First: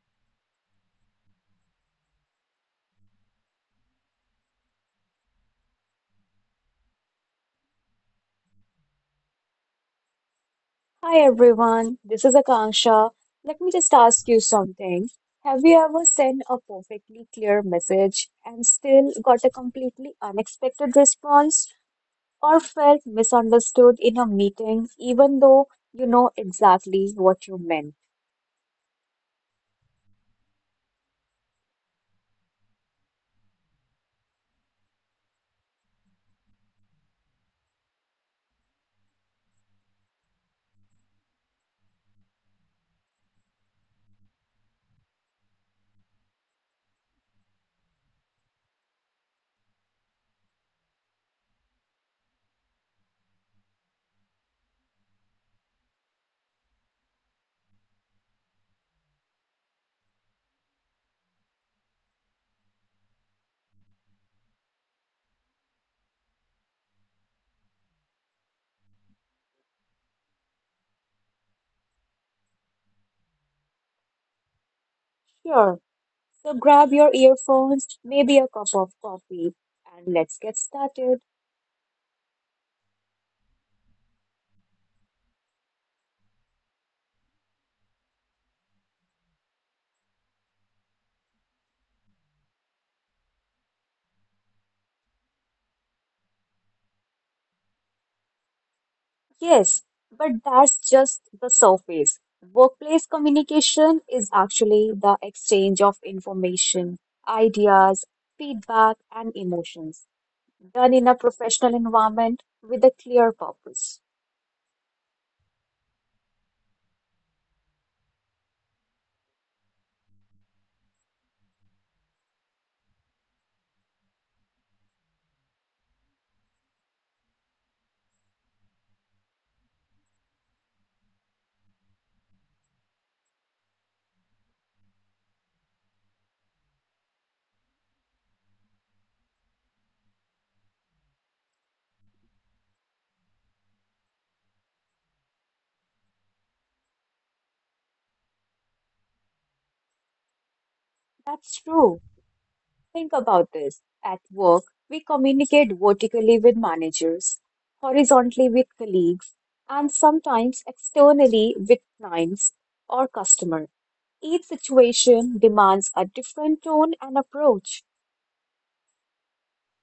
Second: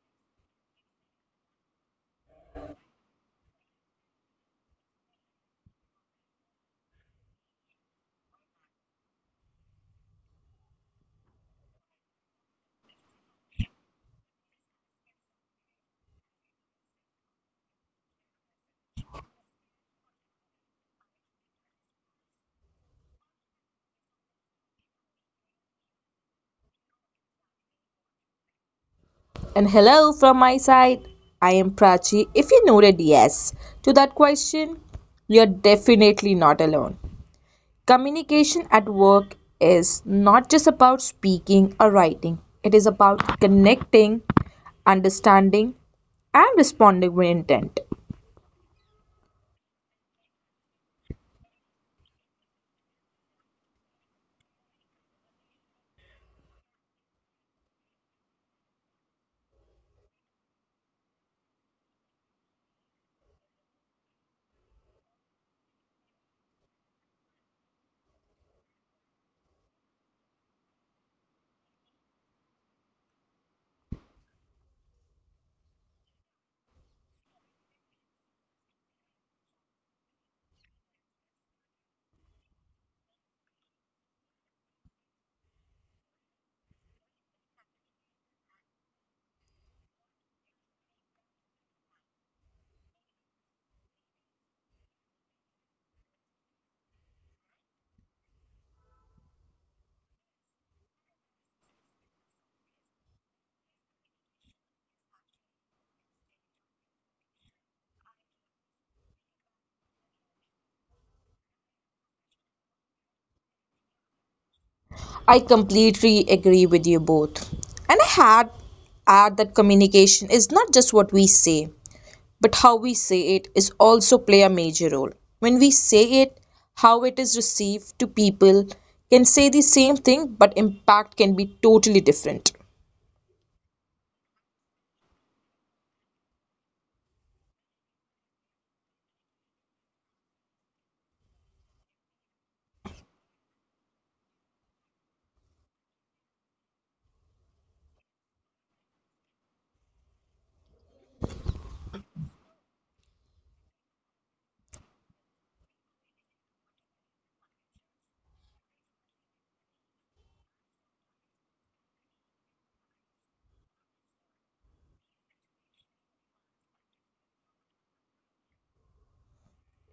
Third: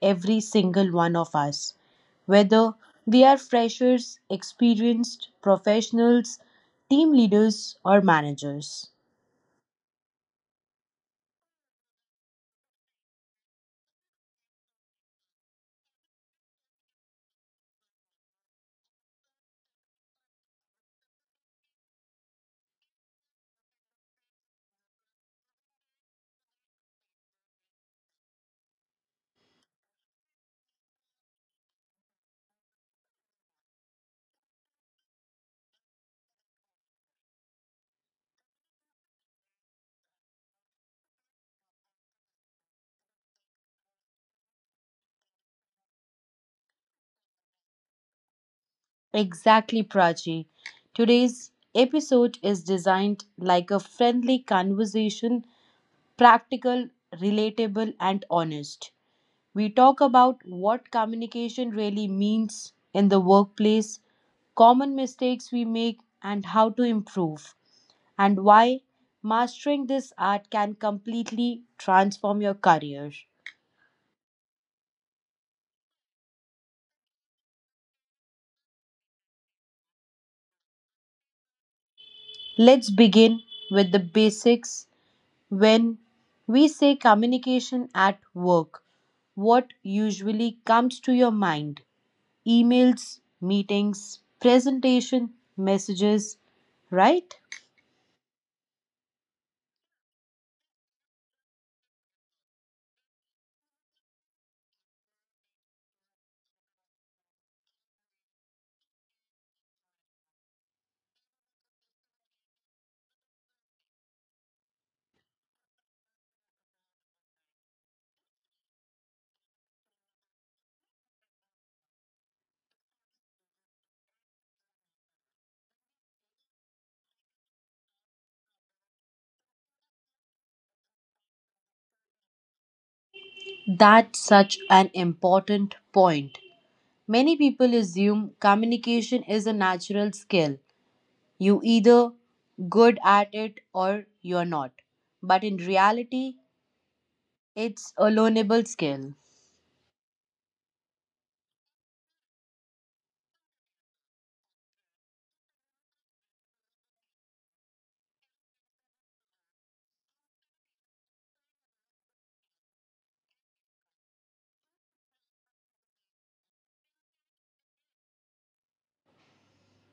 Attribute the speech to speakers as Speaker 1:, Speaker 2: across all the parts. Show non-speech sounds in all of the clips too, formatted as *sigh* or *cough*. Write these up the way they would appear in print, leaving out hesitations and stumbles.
Speaker 1: every single one of us, whether we are freshers, experienced professionals, team leaders, or managers.
Speaker 2: Hi everyone, this is Akanksha. Let me just ask you something. Have you ever sent a perfectly clear message and still got a completely unexpected response or felt misunderstood in a meeting even though you know exactly what you meant?
Speaker 3: And hello from my side. I am Prachi. If you noted yes to that question, you're definitely not alone. Communication at work is not just about speaking or writing, it is about connecting, understanding, and responding with intent.
Speaker 1: Exactly, Prachi. Today's episode is designed like a friendly conversation, practical, relatable, and honest. We talk about what communication really means in the workplace, common mistakes we make, and how to improve, and why mastering this art can completely transform your career.
Speaker 2: Sure. So grab your earphones, maybe a cup of coffee, and let's get started.
Speaker 1: Let's begin with the basics. When we say communication at work, what usually comes to your mind? Emails, meetings, presentation, messages, right?
Speaker 2: Yes, but that's just the surface. Workplace communication is actually the exchange of information, ideas, feedback, and emotions done in a professional environment with a clear purpose.
Speaker 3: I completely agree with you both. And I had add that communication is not just what we say, but how we say it is also play a major role. When we say it, how it is received to people can say the same thing, but impact can be totally different.
Speaker 1: That's such an important point. Many people assume communication is a natural skill. You either good at it or you're not. But in reality, it's a learnable skill.
Speaker 2: That's true. Think about this. At work, we communicate vertically with managers, horizontally with colleagues, and sometimes externally with clients or customers. Each situation demands a different tone and approach.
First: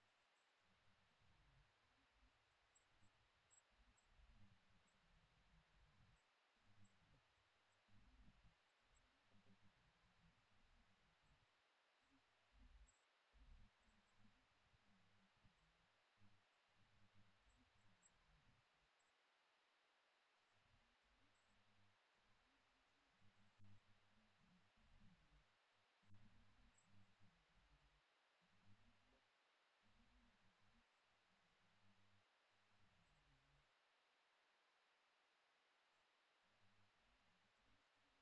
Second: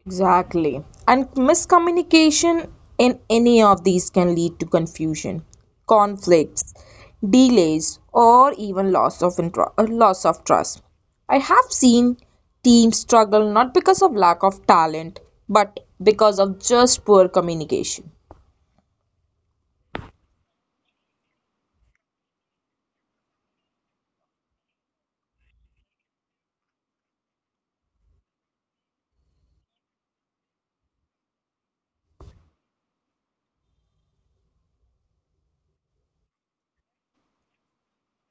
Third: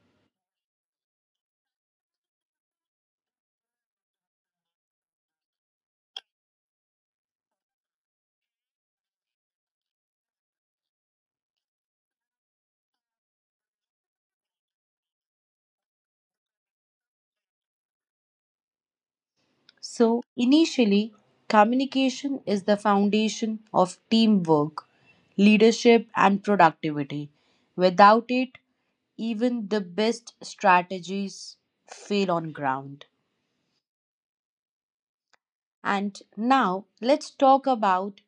Speaker 3: Exactly. And miscommunication in any of these can lead to confusion, conflicts, delays, or even loss of trust. I have seen teams struggle not because of lack of talent, but because of just poor communication.
Speaker 1: So, initially, communication is the foundation of teamwork, leadership, and productivity. Without it, even the best strategies fail on ground. And now, let's talk about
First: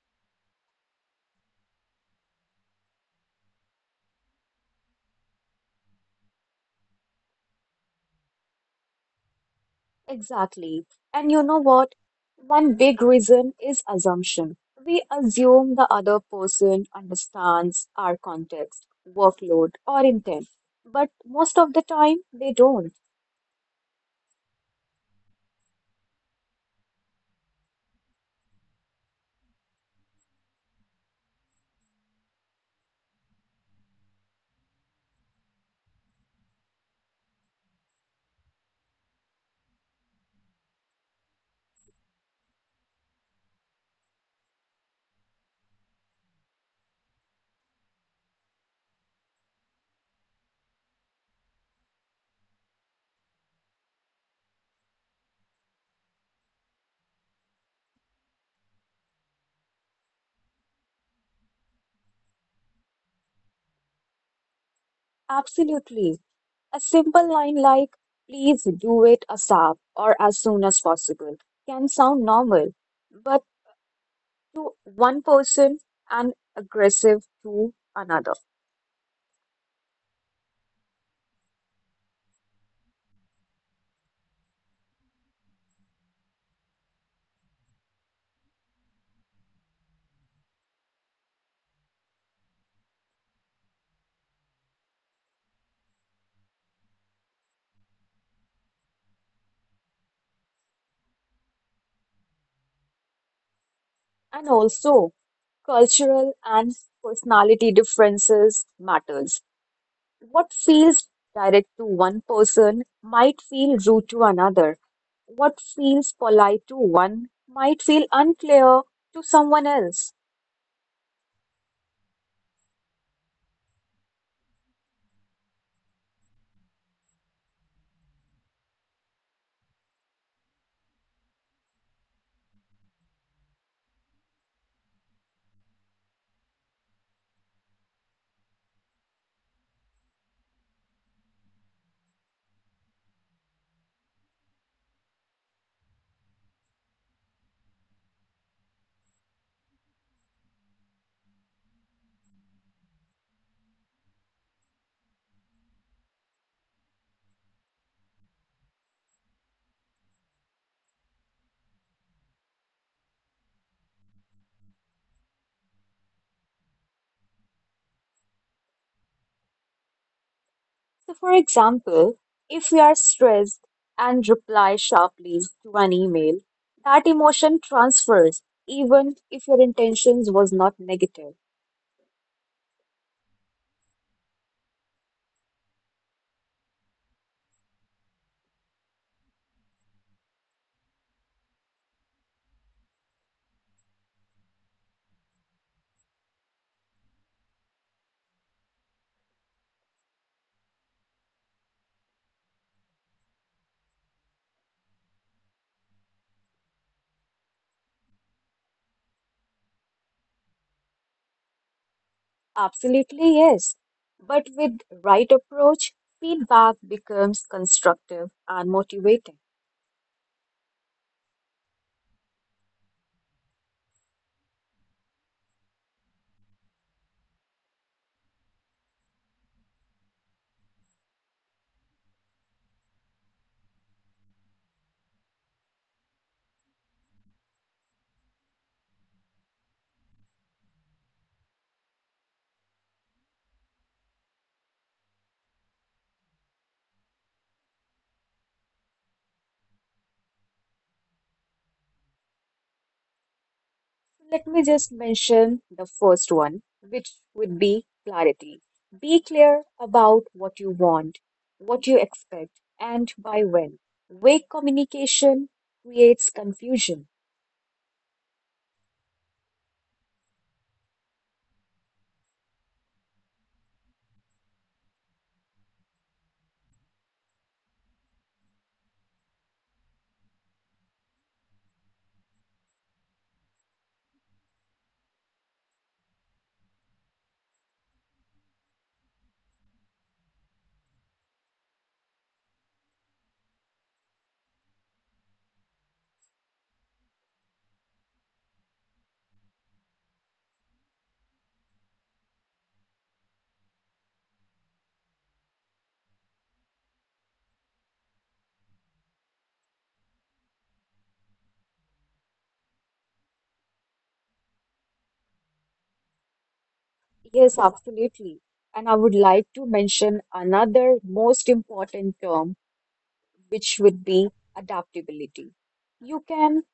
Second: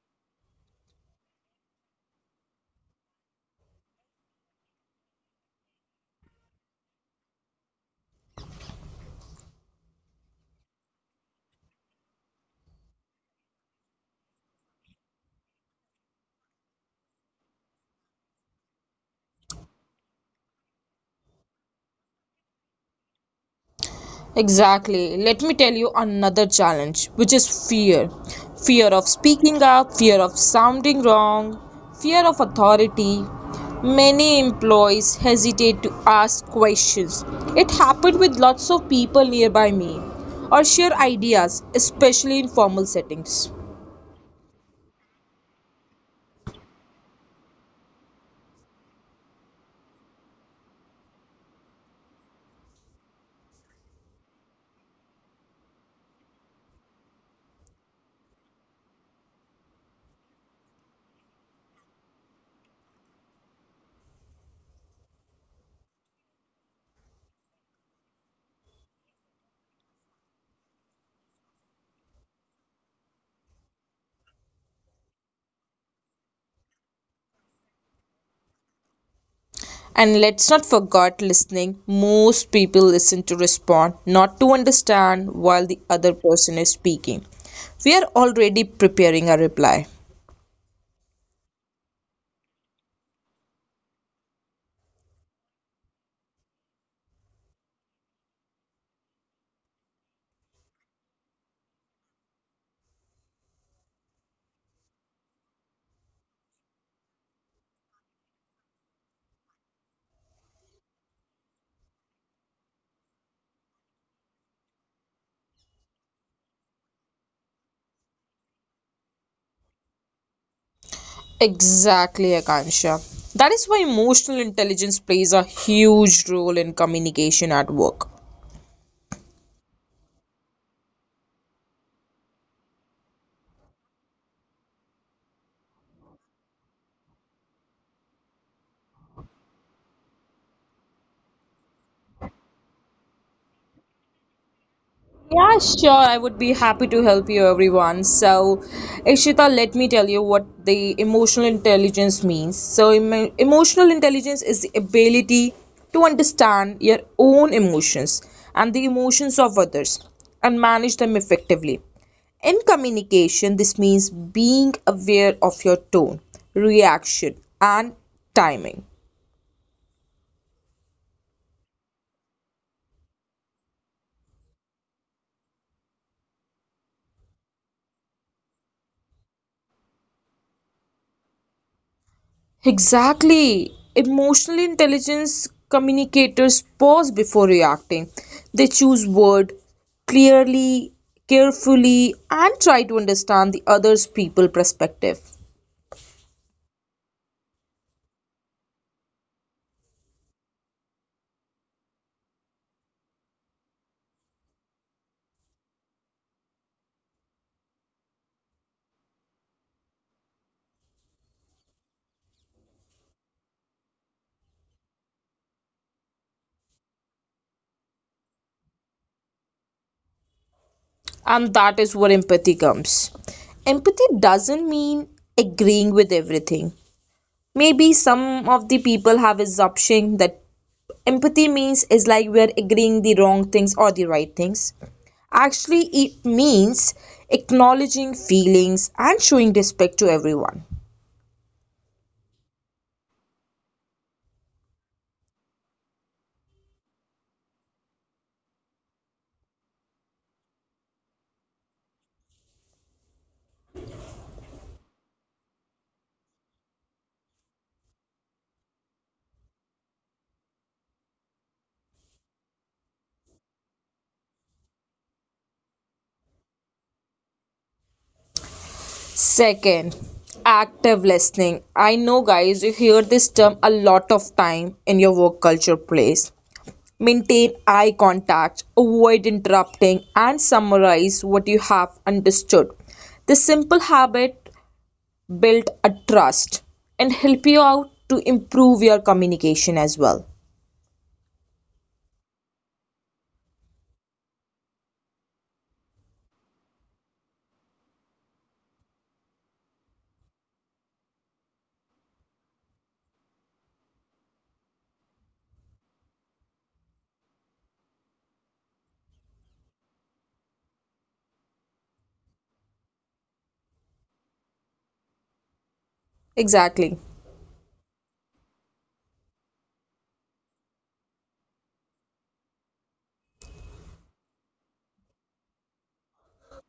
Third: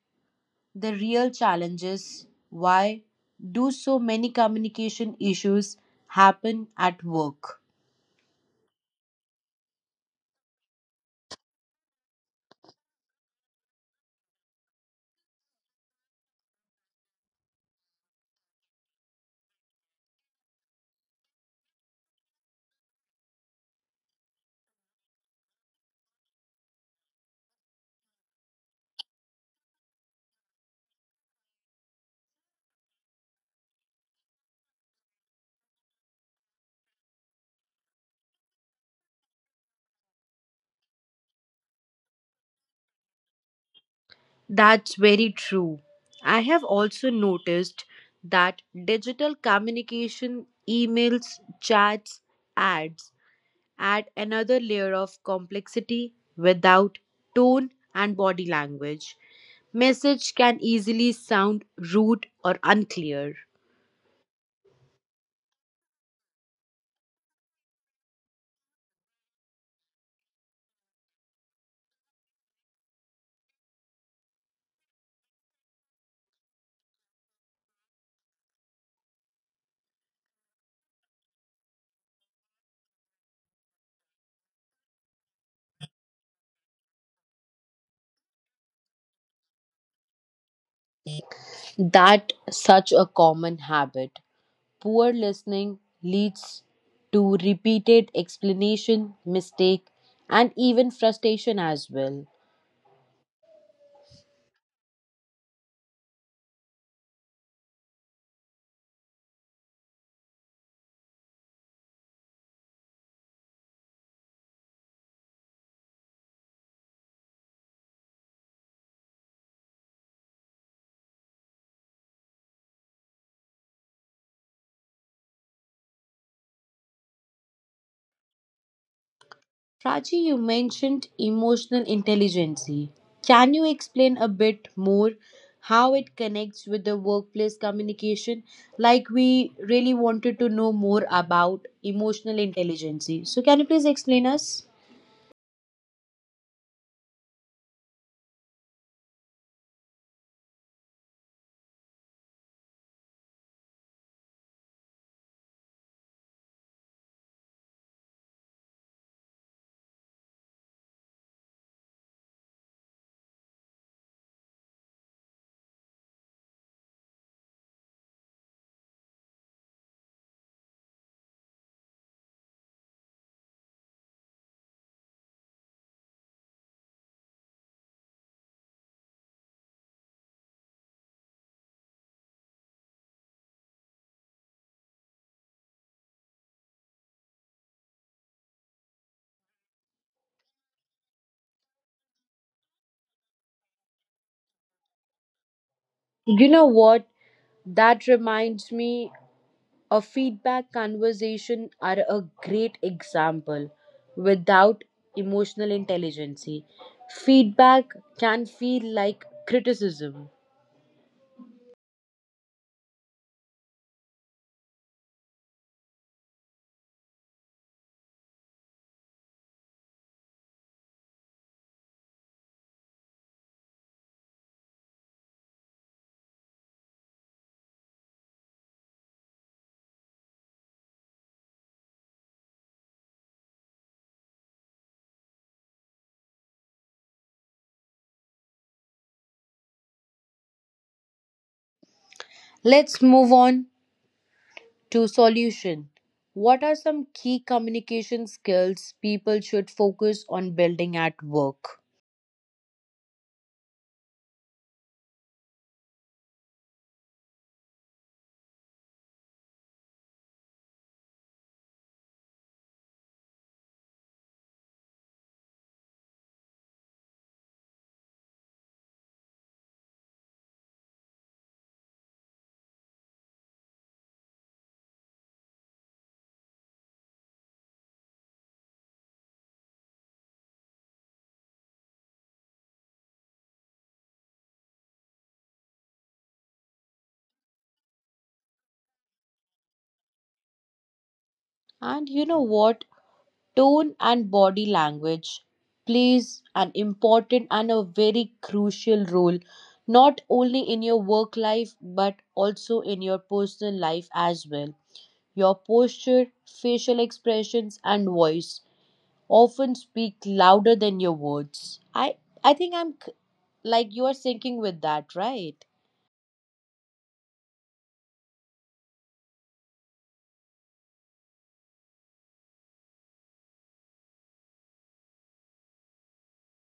Speaker 1: the real challenges. Why do so many communication issues happen at work?
Speaker 2: Exactly. And you know what? One big reason is assumption. We assume the other person understands our context, workload, or intent, but most of the time they don't.
Speaker 3: Exactly. Let me tell you another challenge, which is fear. Fear of speaking up, fear of sounding wrong, fear of authority. Many employees hesitate to ask questions. It happened with lots of people nearby me or share ideas, especially in formal settings.
Speaker 1: That's very true. I have also noticed that digital communication, emails, chats, ads add another layer of complexity without tone and body language. Message can easily sound rude or unclear.
Speaker 2: Absolutely. A simple line like, please do it ASAP or as soon as possible, can sound normal, but to one person and aggressive to another.
Speaker 3: And let's not forget listening. Most people listen to respond, not to understand while the other person is speaking. We are already preparing a reply.
Speaker 1: That such a common habit. Poor listening leads to repeated explanation, mistake, and even frustration as well.
Speaker 2: And also, cultural and personality differences matters. What feels direct to one person might feel rude to another. What feels polite to one might feel unclear to someone else.
Speaker 3: Exactly, Akansha. That is why emotional intelligence plays a huge role in communication at work.
Speaker 1: Prachi, you mentioned emotional intelligence. Can you explain a bit more how it connects with the workplace communication? Like, we really wanted to know more about emotional intelligence. So, can you please explain us?
Speaker 3: Yeah, sure. I would be happy to help you, everyone. So, Ishita, let me tell you what the emotional intelligence means. So, emotional intelligence is the ability to understand your own emotions and the emotions of others and manage them effectively. In communication, this means being aware of your tone, reaction, and timing.
Speaker 2: So, for example, if we are stressed and reply sharply to an email, that emotion transfers even if your intentions was not negative.
Speaker 3: Exactly. Emotional intelligence communicators pause before reacting. They choose word clearly, carefully, and try to understand the other's people perspective.
Speaker 1: You know what? That reminds me a feedback conversation are a great example without emotional intelligence. Feedback can feel like criticism.
Speaker 2: Absolutely, yes. But with right approach, feedback becomes constructive and motivating.
Speaker 3: And that is where empathy comes. Empathy doesn't mean agreeing with everything. Maybe some of the people have assumption that empathy means is like we are agreeing the wrong things or the right things. Actually, it means acknowledging feelings and showing respect to everyone.
Speaker 1: Let's move on to solution. What are some key communication skills people should focus on building at work?
Speaker 2: Let me just mention the first one, which would be clarity. Be clear about what you want, what you expect, and by when. Vague communication creates confusion.
Speaker 3: Second, active listening. I know, guys, you hear this term a lot of time in your work culture place. Maintain eye contact, avoid interrupting, and summarize what you have understood. This simple habit build a trust and help you out to improve your communication as well.
Speaker 1: And you know what? Tone and body language plays an important and a very crucial role not only in your work life but also in your personal life as well. Your posture, facial expressions and voice often speak louder than your words. I think like you are syncing with that, right?
Speaker 3: Exactly.
Speaker 2: Yes, absolutely. And I would like to mention another most important term, which would be adaptability. You can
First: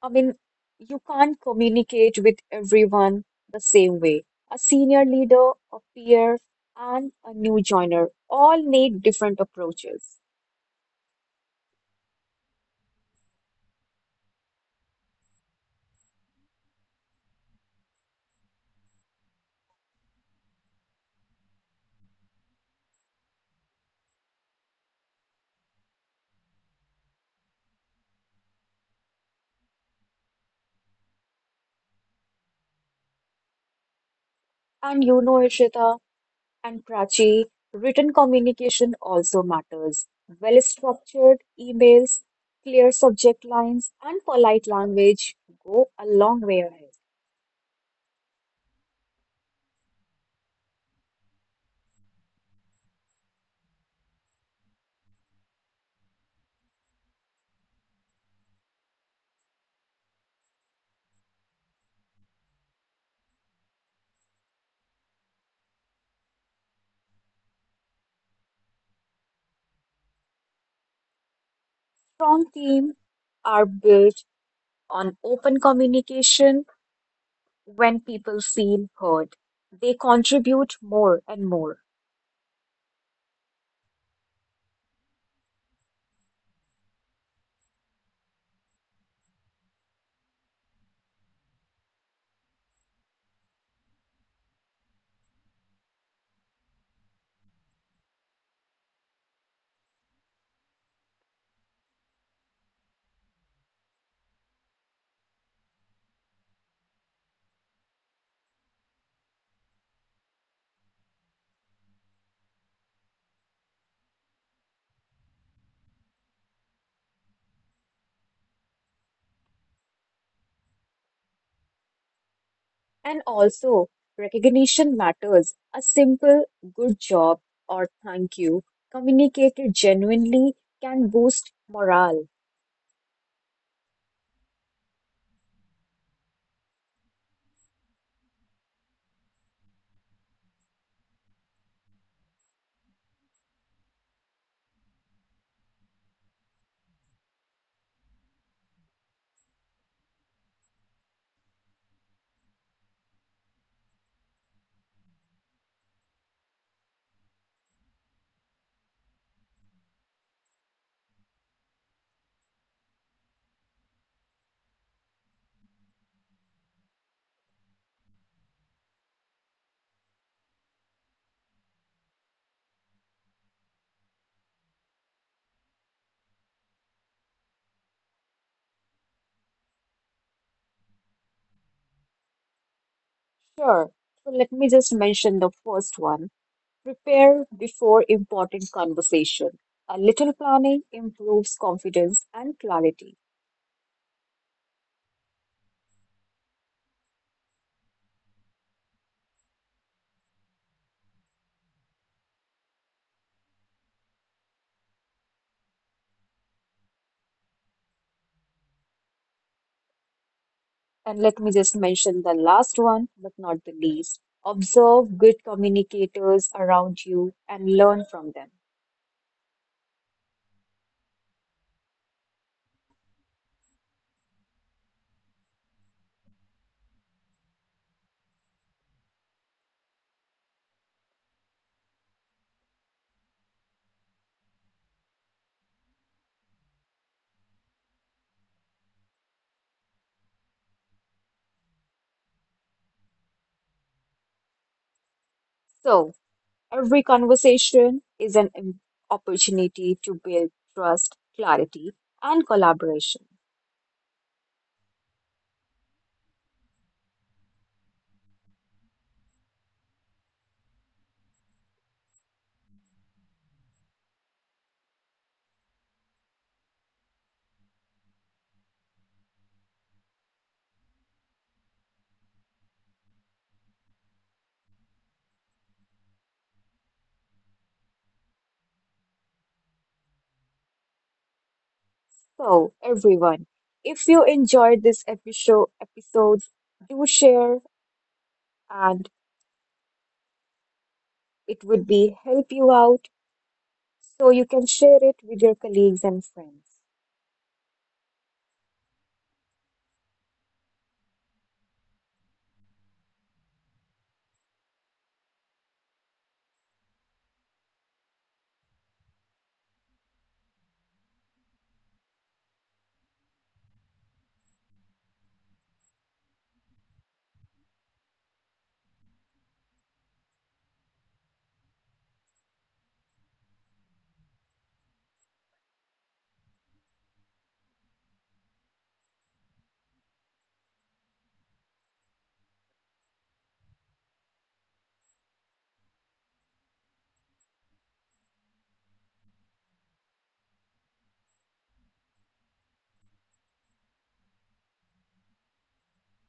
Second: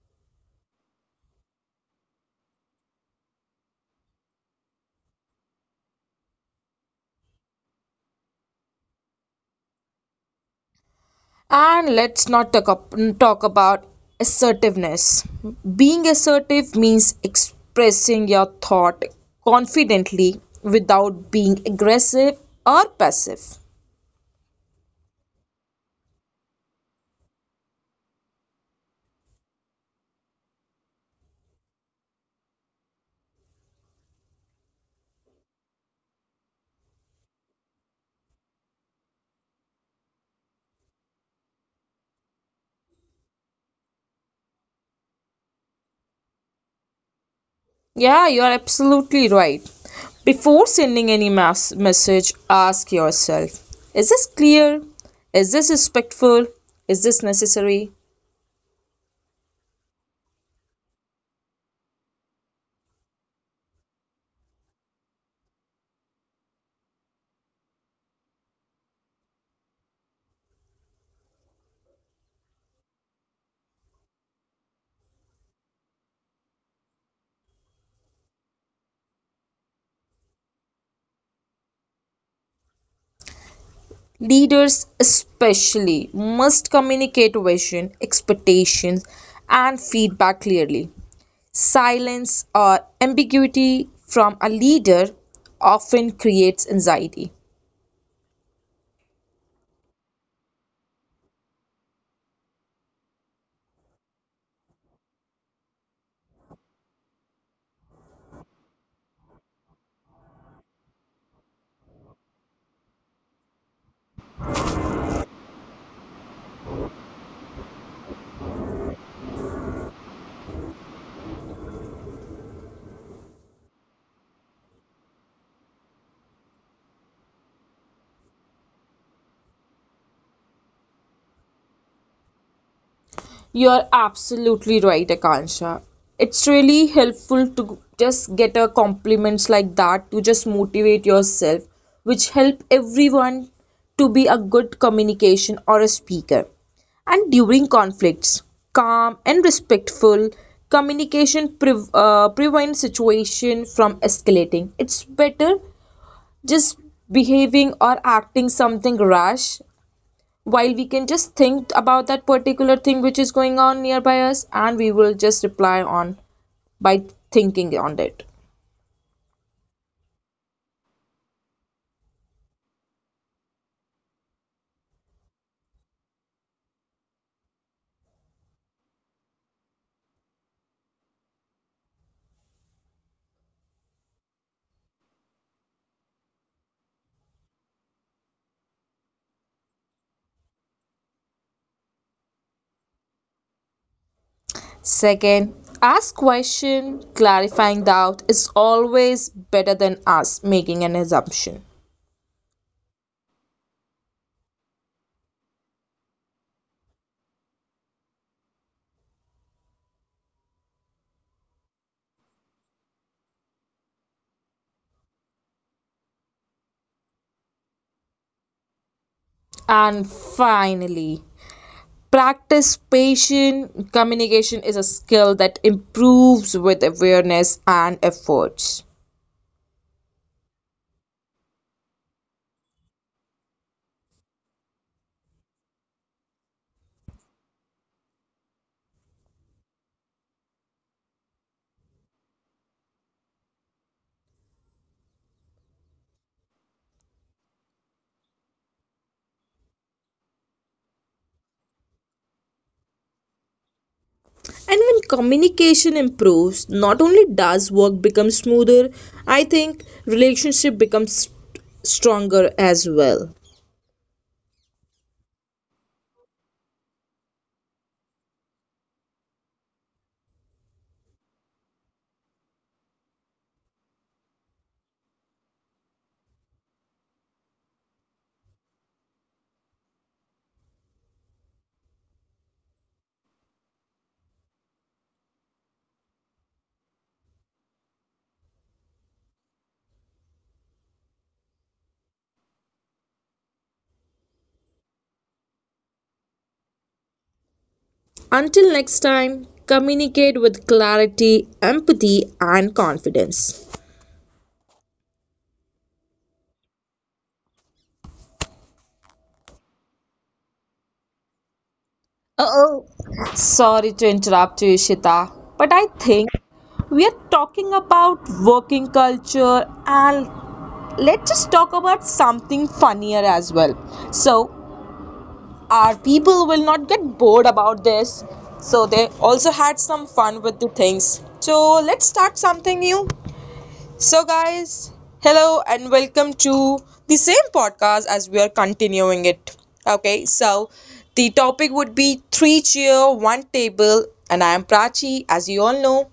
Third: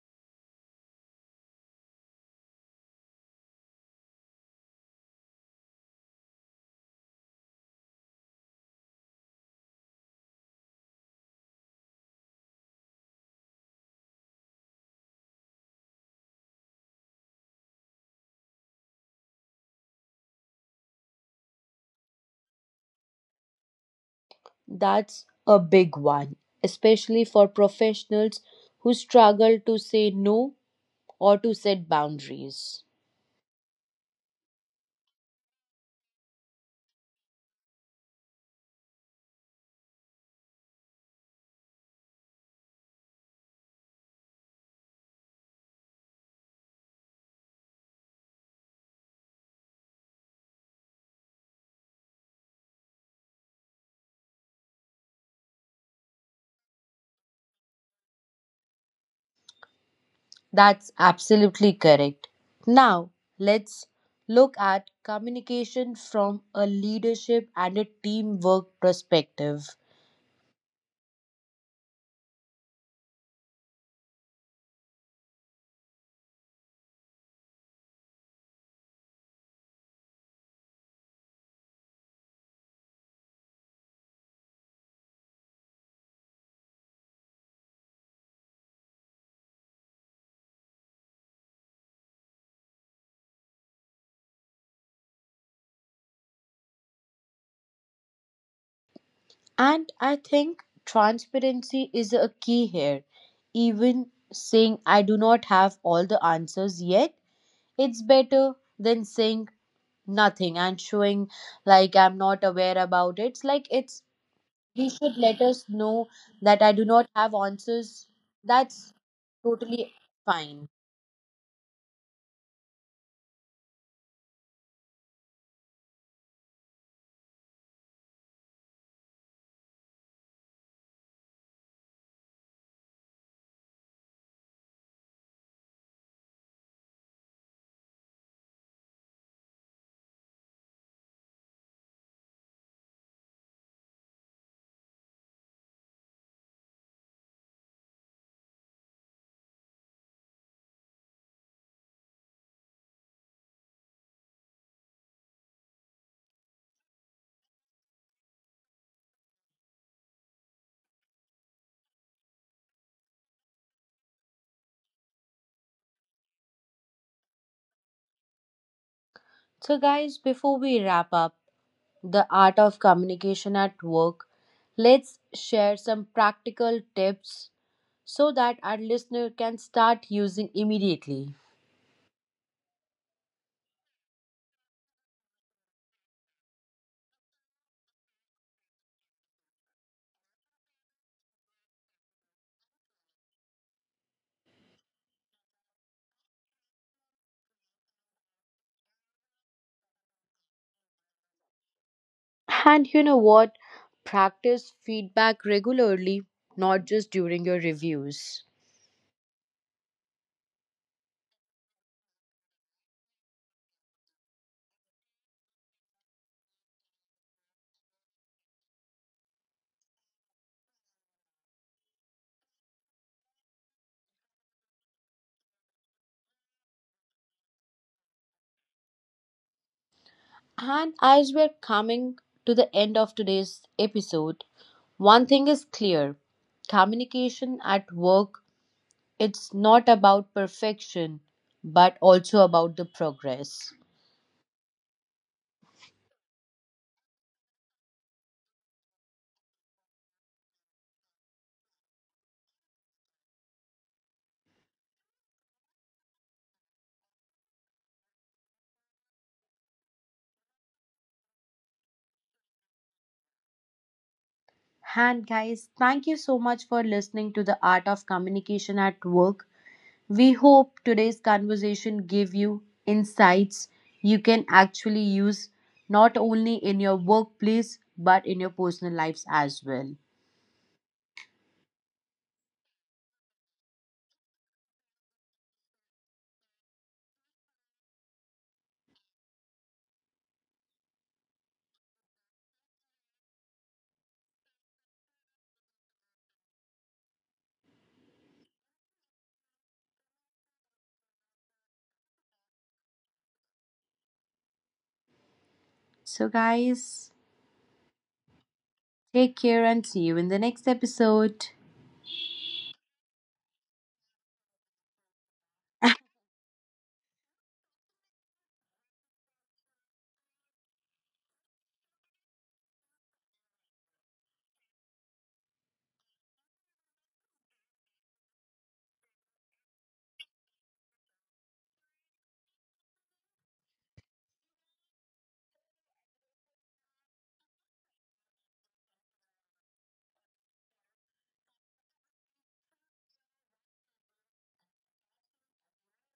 Speaker 2: I mean, you can't communicate with everyone the same way. A senior leader, a peer, and a new joiner all need different approaches.
Speaker 3: And let's not talk, up, talk about assertiveness. Being assertive means expressing your thought confidently without being aggressive or passive.
Speaker 1: That's a big one, especially for professionals who struggle to say no or to set boundaries.
Speaker 2: And you know, Ishita and Prachi, written communication also matters. Well-structured emails, clear subject lines, and polite language go a long way ahead.
Speaker 3: Yeah, you are absolutely right. Before sending any mass message, ask yourself, is this clear? Is this respectful? Is this necessary?
Speaker 1: That's absolutely correct. Now, let's look at communication from a leadership and a teamwork perspective.
Speaker 2: Strong teams are built on open communication when people feel heard, they contribute more and more.
Speaker 3: Leaders, especially, must communicate vision, expectations, and feedback clearly. Silence or ambiguity from a leader often creates anxiety.
Speaker 1: And I think transparency is a key here. Even saying I do not have all the answers yet, it's better than saying nothing and showing like I'm not aware about it. It's like it's he should let us know that I do not have answers. That's totally fine.
Speaker 2: And also, recognition matters. A simple good job or thank you communicated genuinely can boost morale.
Speaker 3: You're absolutely right, Akansha. It's really helpful to just get a compliments like that to just motivate yourself, which help everyone to be a good communication or a speaker. And during conflicts, calm and respectful communication prevents situation from escalating. It's better just behaving or acting something rash while we can just think about that particular thing which is going on nearby us and we will just reply on by thinking on it.
Speaker 1: So, guys, before we wrap up the art of communication at work, let's share some practical tips so that our listener can start using immediately.
Speaker 2: Sure. So let me just mention the first one. Prepare before important conversation. A little planning improves confidence and clarity.
Speaker 3: Second, ask question, clarifying doubt is always better than us making an assumption.
Speaker 1: And you know what? Practice feedback regularly, not just during your reviews.
Speaker 2: And let me just mention the last one, but not the least. Observe good communicators around you and learn from them.
Speaker 3: And finally, practice patient communication is a skill that improves with awareness and efforts.
Speaker 1: And as we're coming to the end of today's episode, one thing is clear: communication at work, it's not about perfection but also about the progress.
Speaker 2: So, every conversation is an opportunity to build trust, clarity, and collaboration.
Speaker 3: And when communication improves, not only does work become smoother, I think relationship becomes stronger as well.
Speaker 1: And guys, thank you so much for listening to The Art of Communication at Work. We hope today's conversation gave you insights you can actually use not only in your workplace but in your personal lives as well.
Speaker 2: So, everyone, if you enjoyed this episode, do share and it would be help you out so you can share it with your colleagues and friends.
Speaker 3: Until next time, communicate with clarity, empathy, and confidence.
Speaker 1: So guys, take care and see you in the next episode.
Speaker 3: Oh, sorry to interrupt you, Ishita, but I think we are talking about working culture and let's just talk about something funnier as well, so our people will not get bored about this. So they also had some fun with the things. So let's start something new. So guys, hello and welcome to the same podcast as we are continuing it. Okay, so the topic would be three chair, one table, and I am Prachi, as you all know.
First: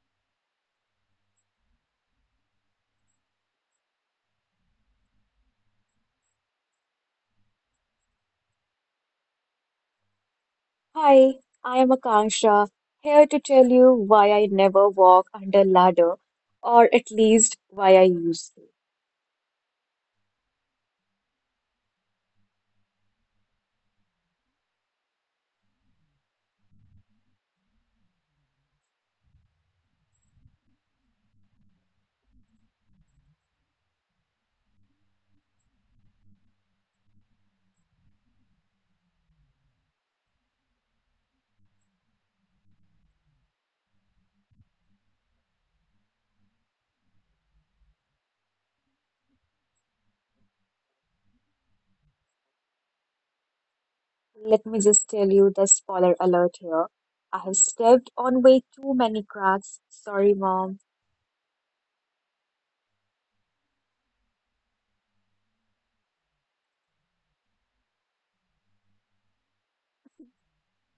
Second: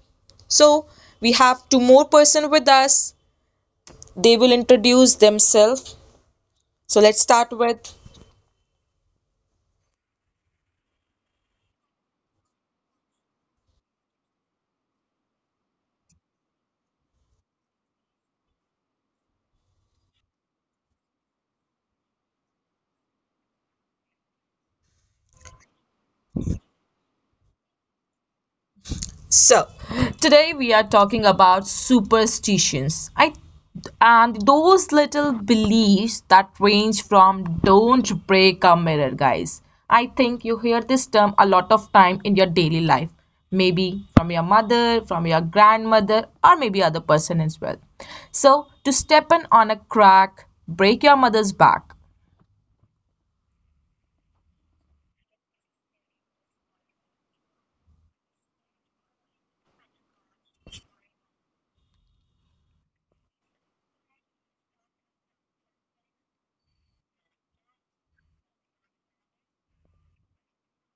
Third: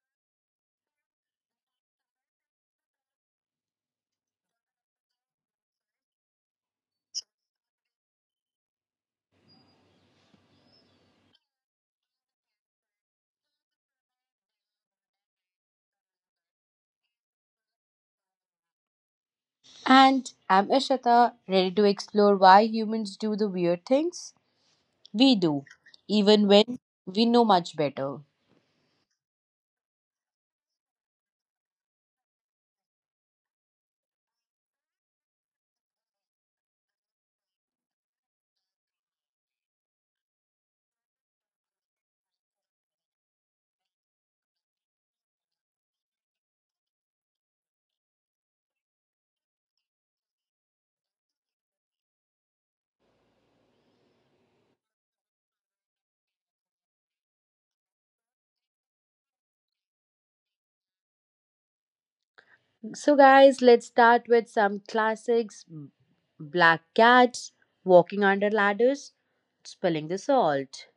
Speaker 3: So we have two more person with us. They will introduce themselves. So let's start with.
Speaker 2: Hi, I am Akanksha, here to tell you why I never walk under ladder, or at least why I used to.
Speaker 1: And I'm Ishita, ready to explore why humans do the weird things we do, even when we know much better.
Speaker 3: So, today we are talking about superstitions. I and those little beliefs that range from don't break a mirror, guys. I think you hear this term a lot of time in your daily life. Maybe from your mother, from your grandmother, or maybe other person as well. So, to step in on a crack, break your mother's back.
Speaker 2: Let me just tell you the spoiler alert here. I have stepped on way too many cracks. Sorry, mom.
Speaker 1: So, guys, let's start with some classics: Black Cats, Walking Under Ladders, Spilling the Salt.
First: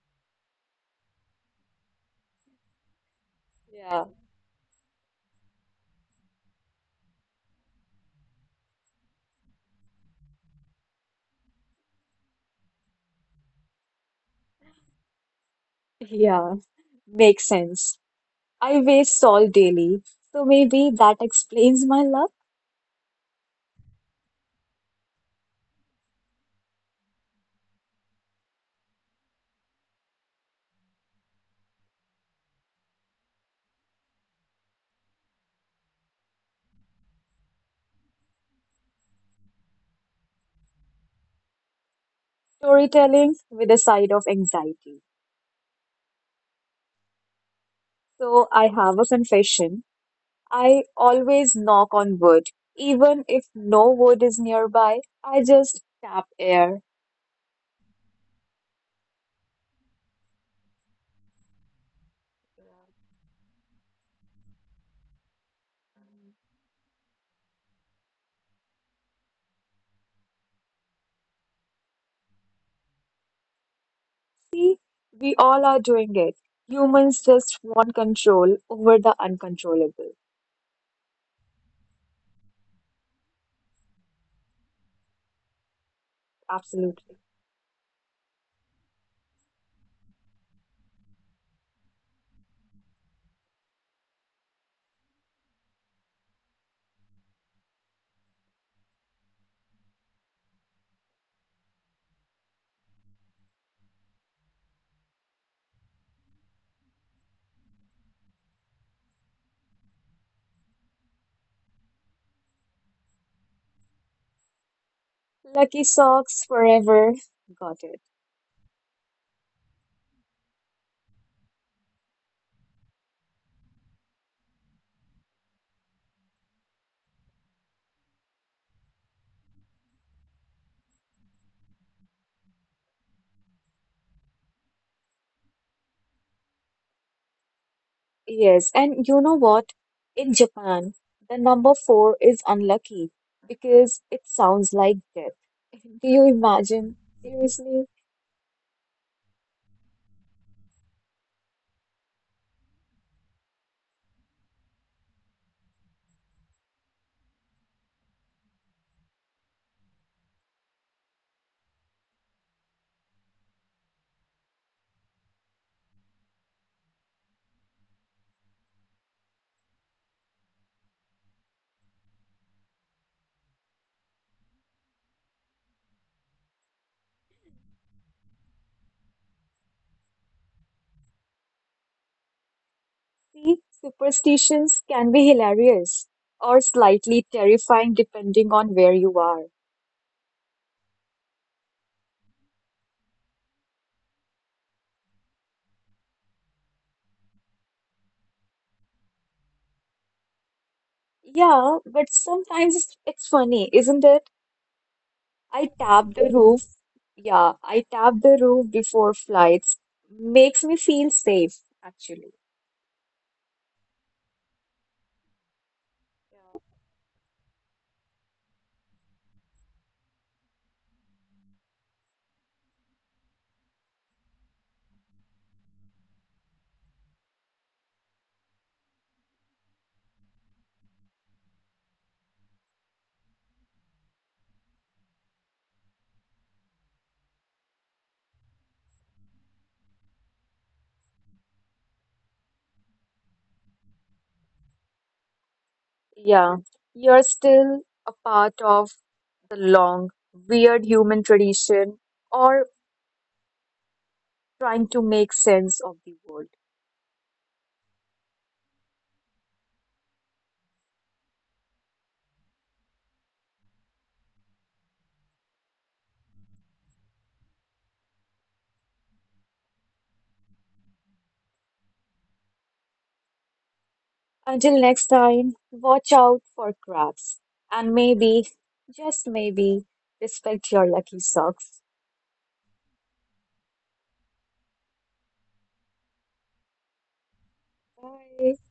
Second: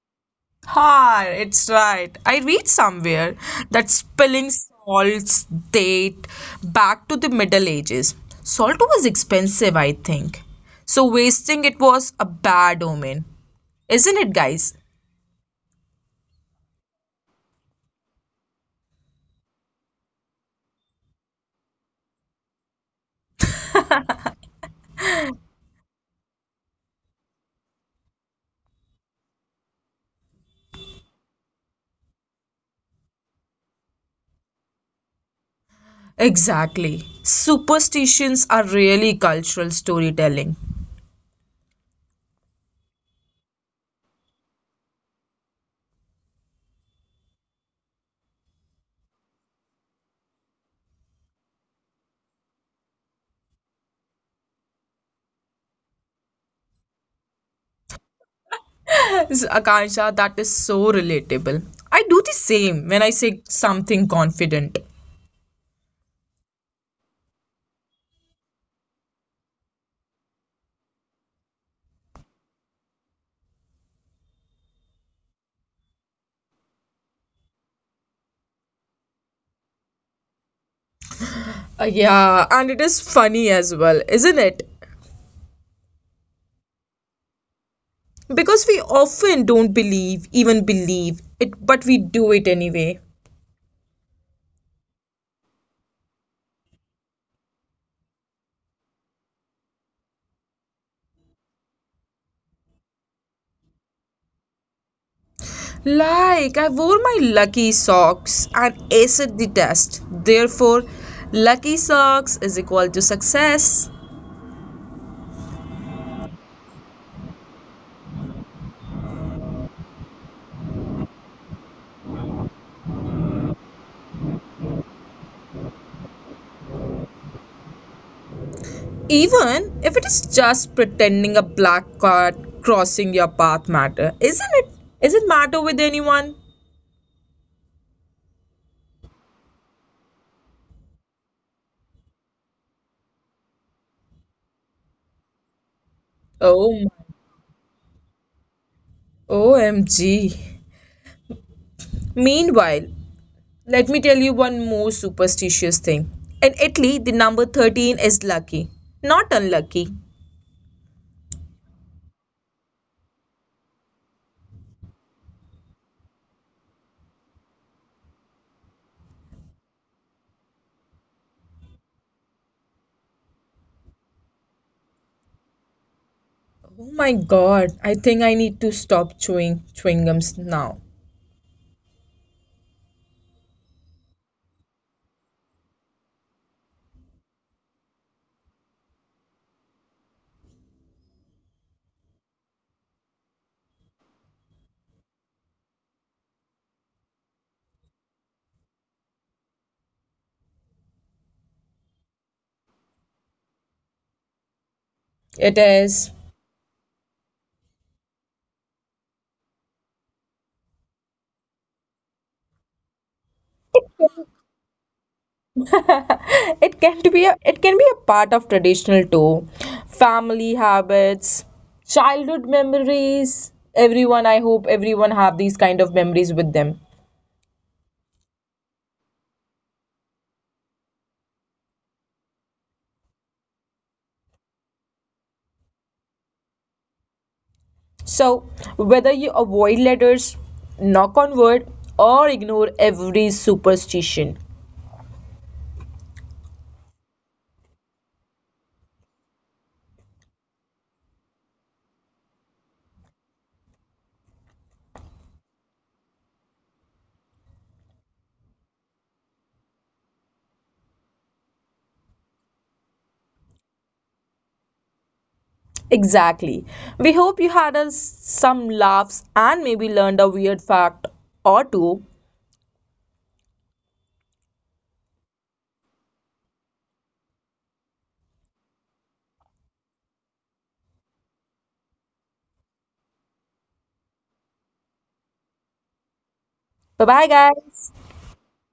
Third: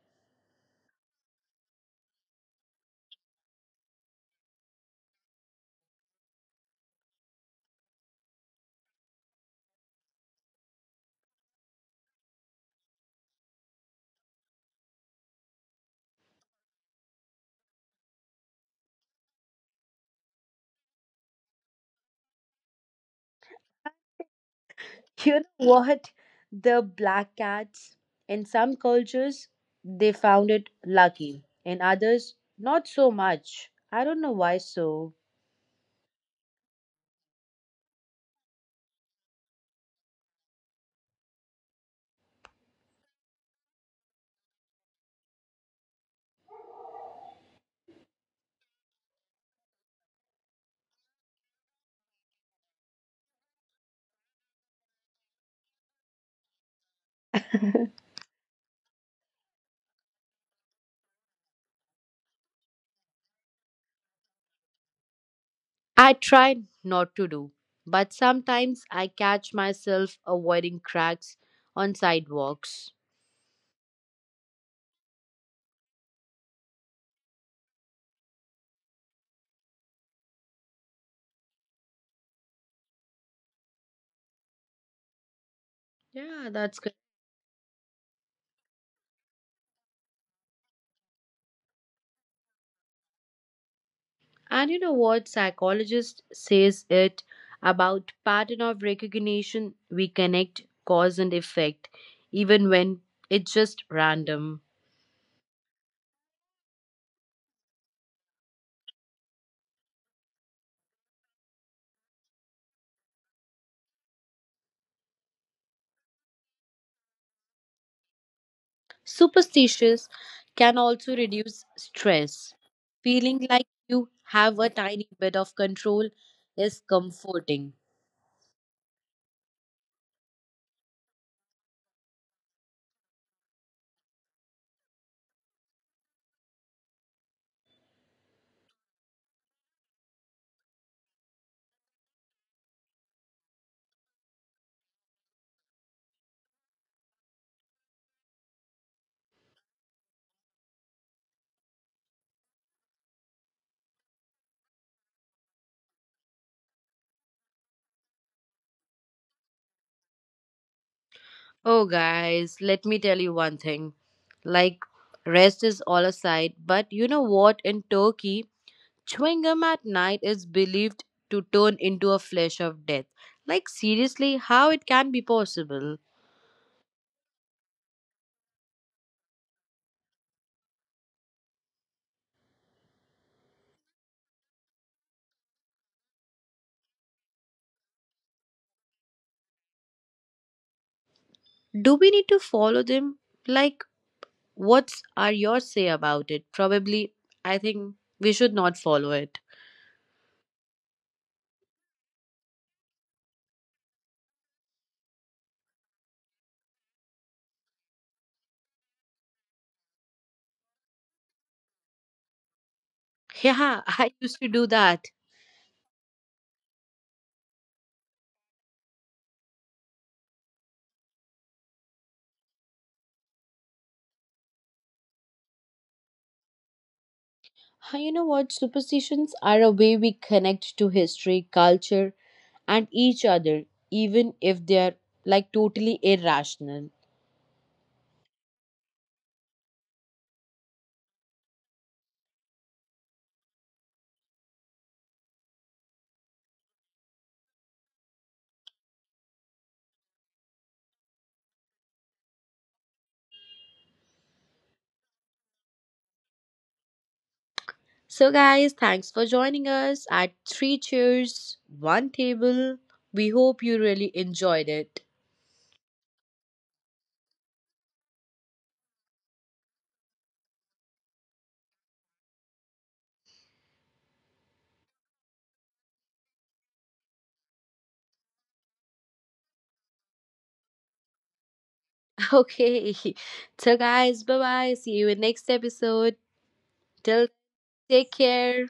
Speaker 3: Ah, it's right. I read somewhere that
Speaker 2: Yeah,
Speaker 3: spilling salts date back to the Middle Ages. Salt was expensive, I think. So wasting it was a bad omen. Isn't it, guys?
Speaker 2: yeah, makes sense. I waste salt daily, so maybe that explains my love.
Speaker 1: *laughs* You know what? The black cats, in some cultures, they found it lucky, in others, not so much. I don't know why so.
Speaker 3: Exactly. Superstitions are really cultural storytelling.
Speaker 2: Storytelling with a side of anxiety. So I have a confession. I always knock on wood. Even if no wood is nearby, I just tap air.
Speaker 3: So, Akansha, that is so relatable. I do the same when I say something confident.
Speaker 1: I try not to do, but sometimes I catch myself avoiding cracks on sidewalks.
Speaker 2: See, we all are doing it. Humans just want control over the uncontrollable.
Speaker 3: Yeah, and it is funny as well, isn't it?
Speaker 1: Yeah, that's.
Speaker 2: Absolutely.
Speaker 3: Because we often don't believe, even believe it, but we do it anyway.
Speaker 1: And you know what psychologist says it about pattern of recognition, we connect cause and effect even when it's just random.
Speaker 3: Like, I wore my lucky socks and aced the test. Therefore, lucky socks is equal to success.
Speaker 2: Lucky socks forever. Got it.
Speaker 1: Superstitious can also reduce stress. Feeling like you have a tiny bit of control is comforting.
Speaker 3: Even if it is just pretending a black card crossing your path matter, isn't it? Is it matter with anyone?
Speaker 2: Yes, and you know what? In Japan, the number four is unlucky because it sounds like death. *laughs* Do you
Speaker 3: Oh my.
Speaker 2: imagine? Seriously?
Speaker 3: OMG. Meanwhile, let me tell you one more superstitious thing. In Italy, the number 13 is lucky, not unlucky.
Speaker 1: Oh guys, let me tell you one thing. Like rest is all aside, but you know what, in Turkey chewing gum at night is believed to turn into a flesh of death. Like, seriously, how it can be possible?
Speaker 3: Oh my god, I think I need to stop chewing gums now.
Speaker 2: See, superstitions can be hilarious or slightly terrifying depending on where you are.
Speaker 1: Do we need to follow them? Like, what's are your say about it? Probably, I think we should not follow it.
Speaker 2: Yeah, but sometimes it's funny, isn't it?
Speaker 3: It
Speaker 2: I
Speaker 3: is.
Speaker 2: tap the roof. Yeah, I tap the roof before flights. Makes me feel safe, actually.
Speaker 1: Yeah, *laughs* I used to do that.
Speaker 3: *laughs* It can be a part of traditional too. Family habits, childhood memories. Everyone, I hope everyone have these kind of memories with them.
Speaker 1: Ah, you know what? Superstitions are a way we connect to history, culture, and each other, even if they are like totally irrational.
Speaker 3: So whether you avoid letters, knock on wood, or ignore every superstition,
Speaker 2: Yeah, you're still a part of the long, weird human tradition or trying to make sense of the world.
Speaker 1: So, guys, thanks for joining us at Three Cheers, One Table. We hope you really enjoyed it.
Speaker 3: exactly. We hope you had us some laughs and maybe learned a weird fact or two.
Speaker 2: Until next time, watch out for cracks and maybe, just maybe, respect your lucky socks.
Speaker 1: *laughs* Okay. So, guys, bye bye. See you in next episode.
Speaker 3: Bye bye,
Speaker 1: Till
Speaker 3: guys.
Speaker 1: take care.
Speaker 2: Bye.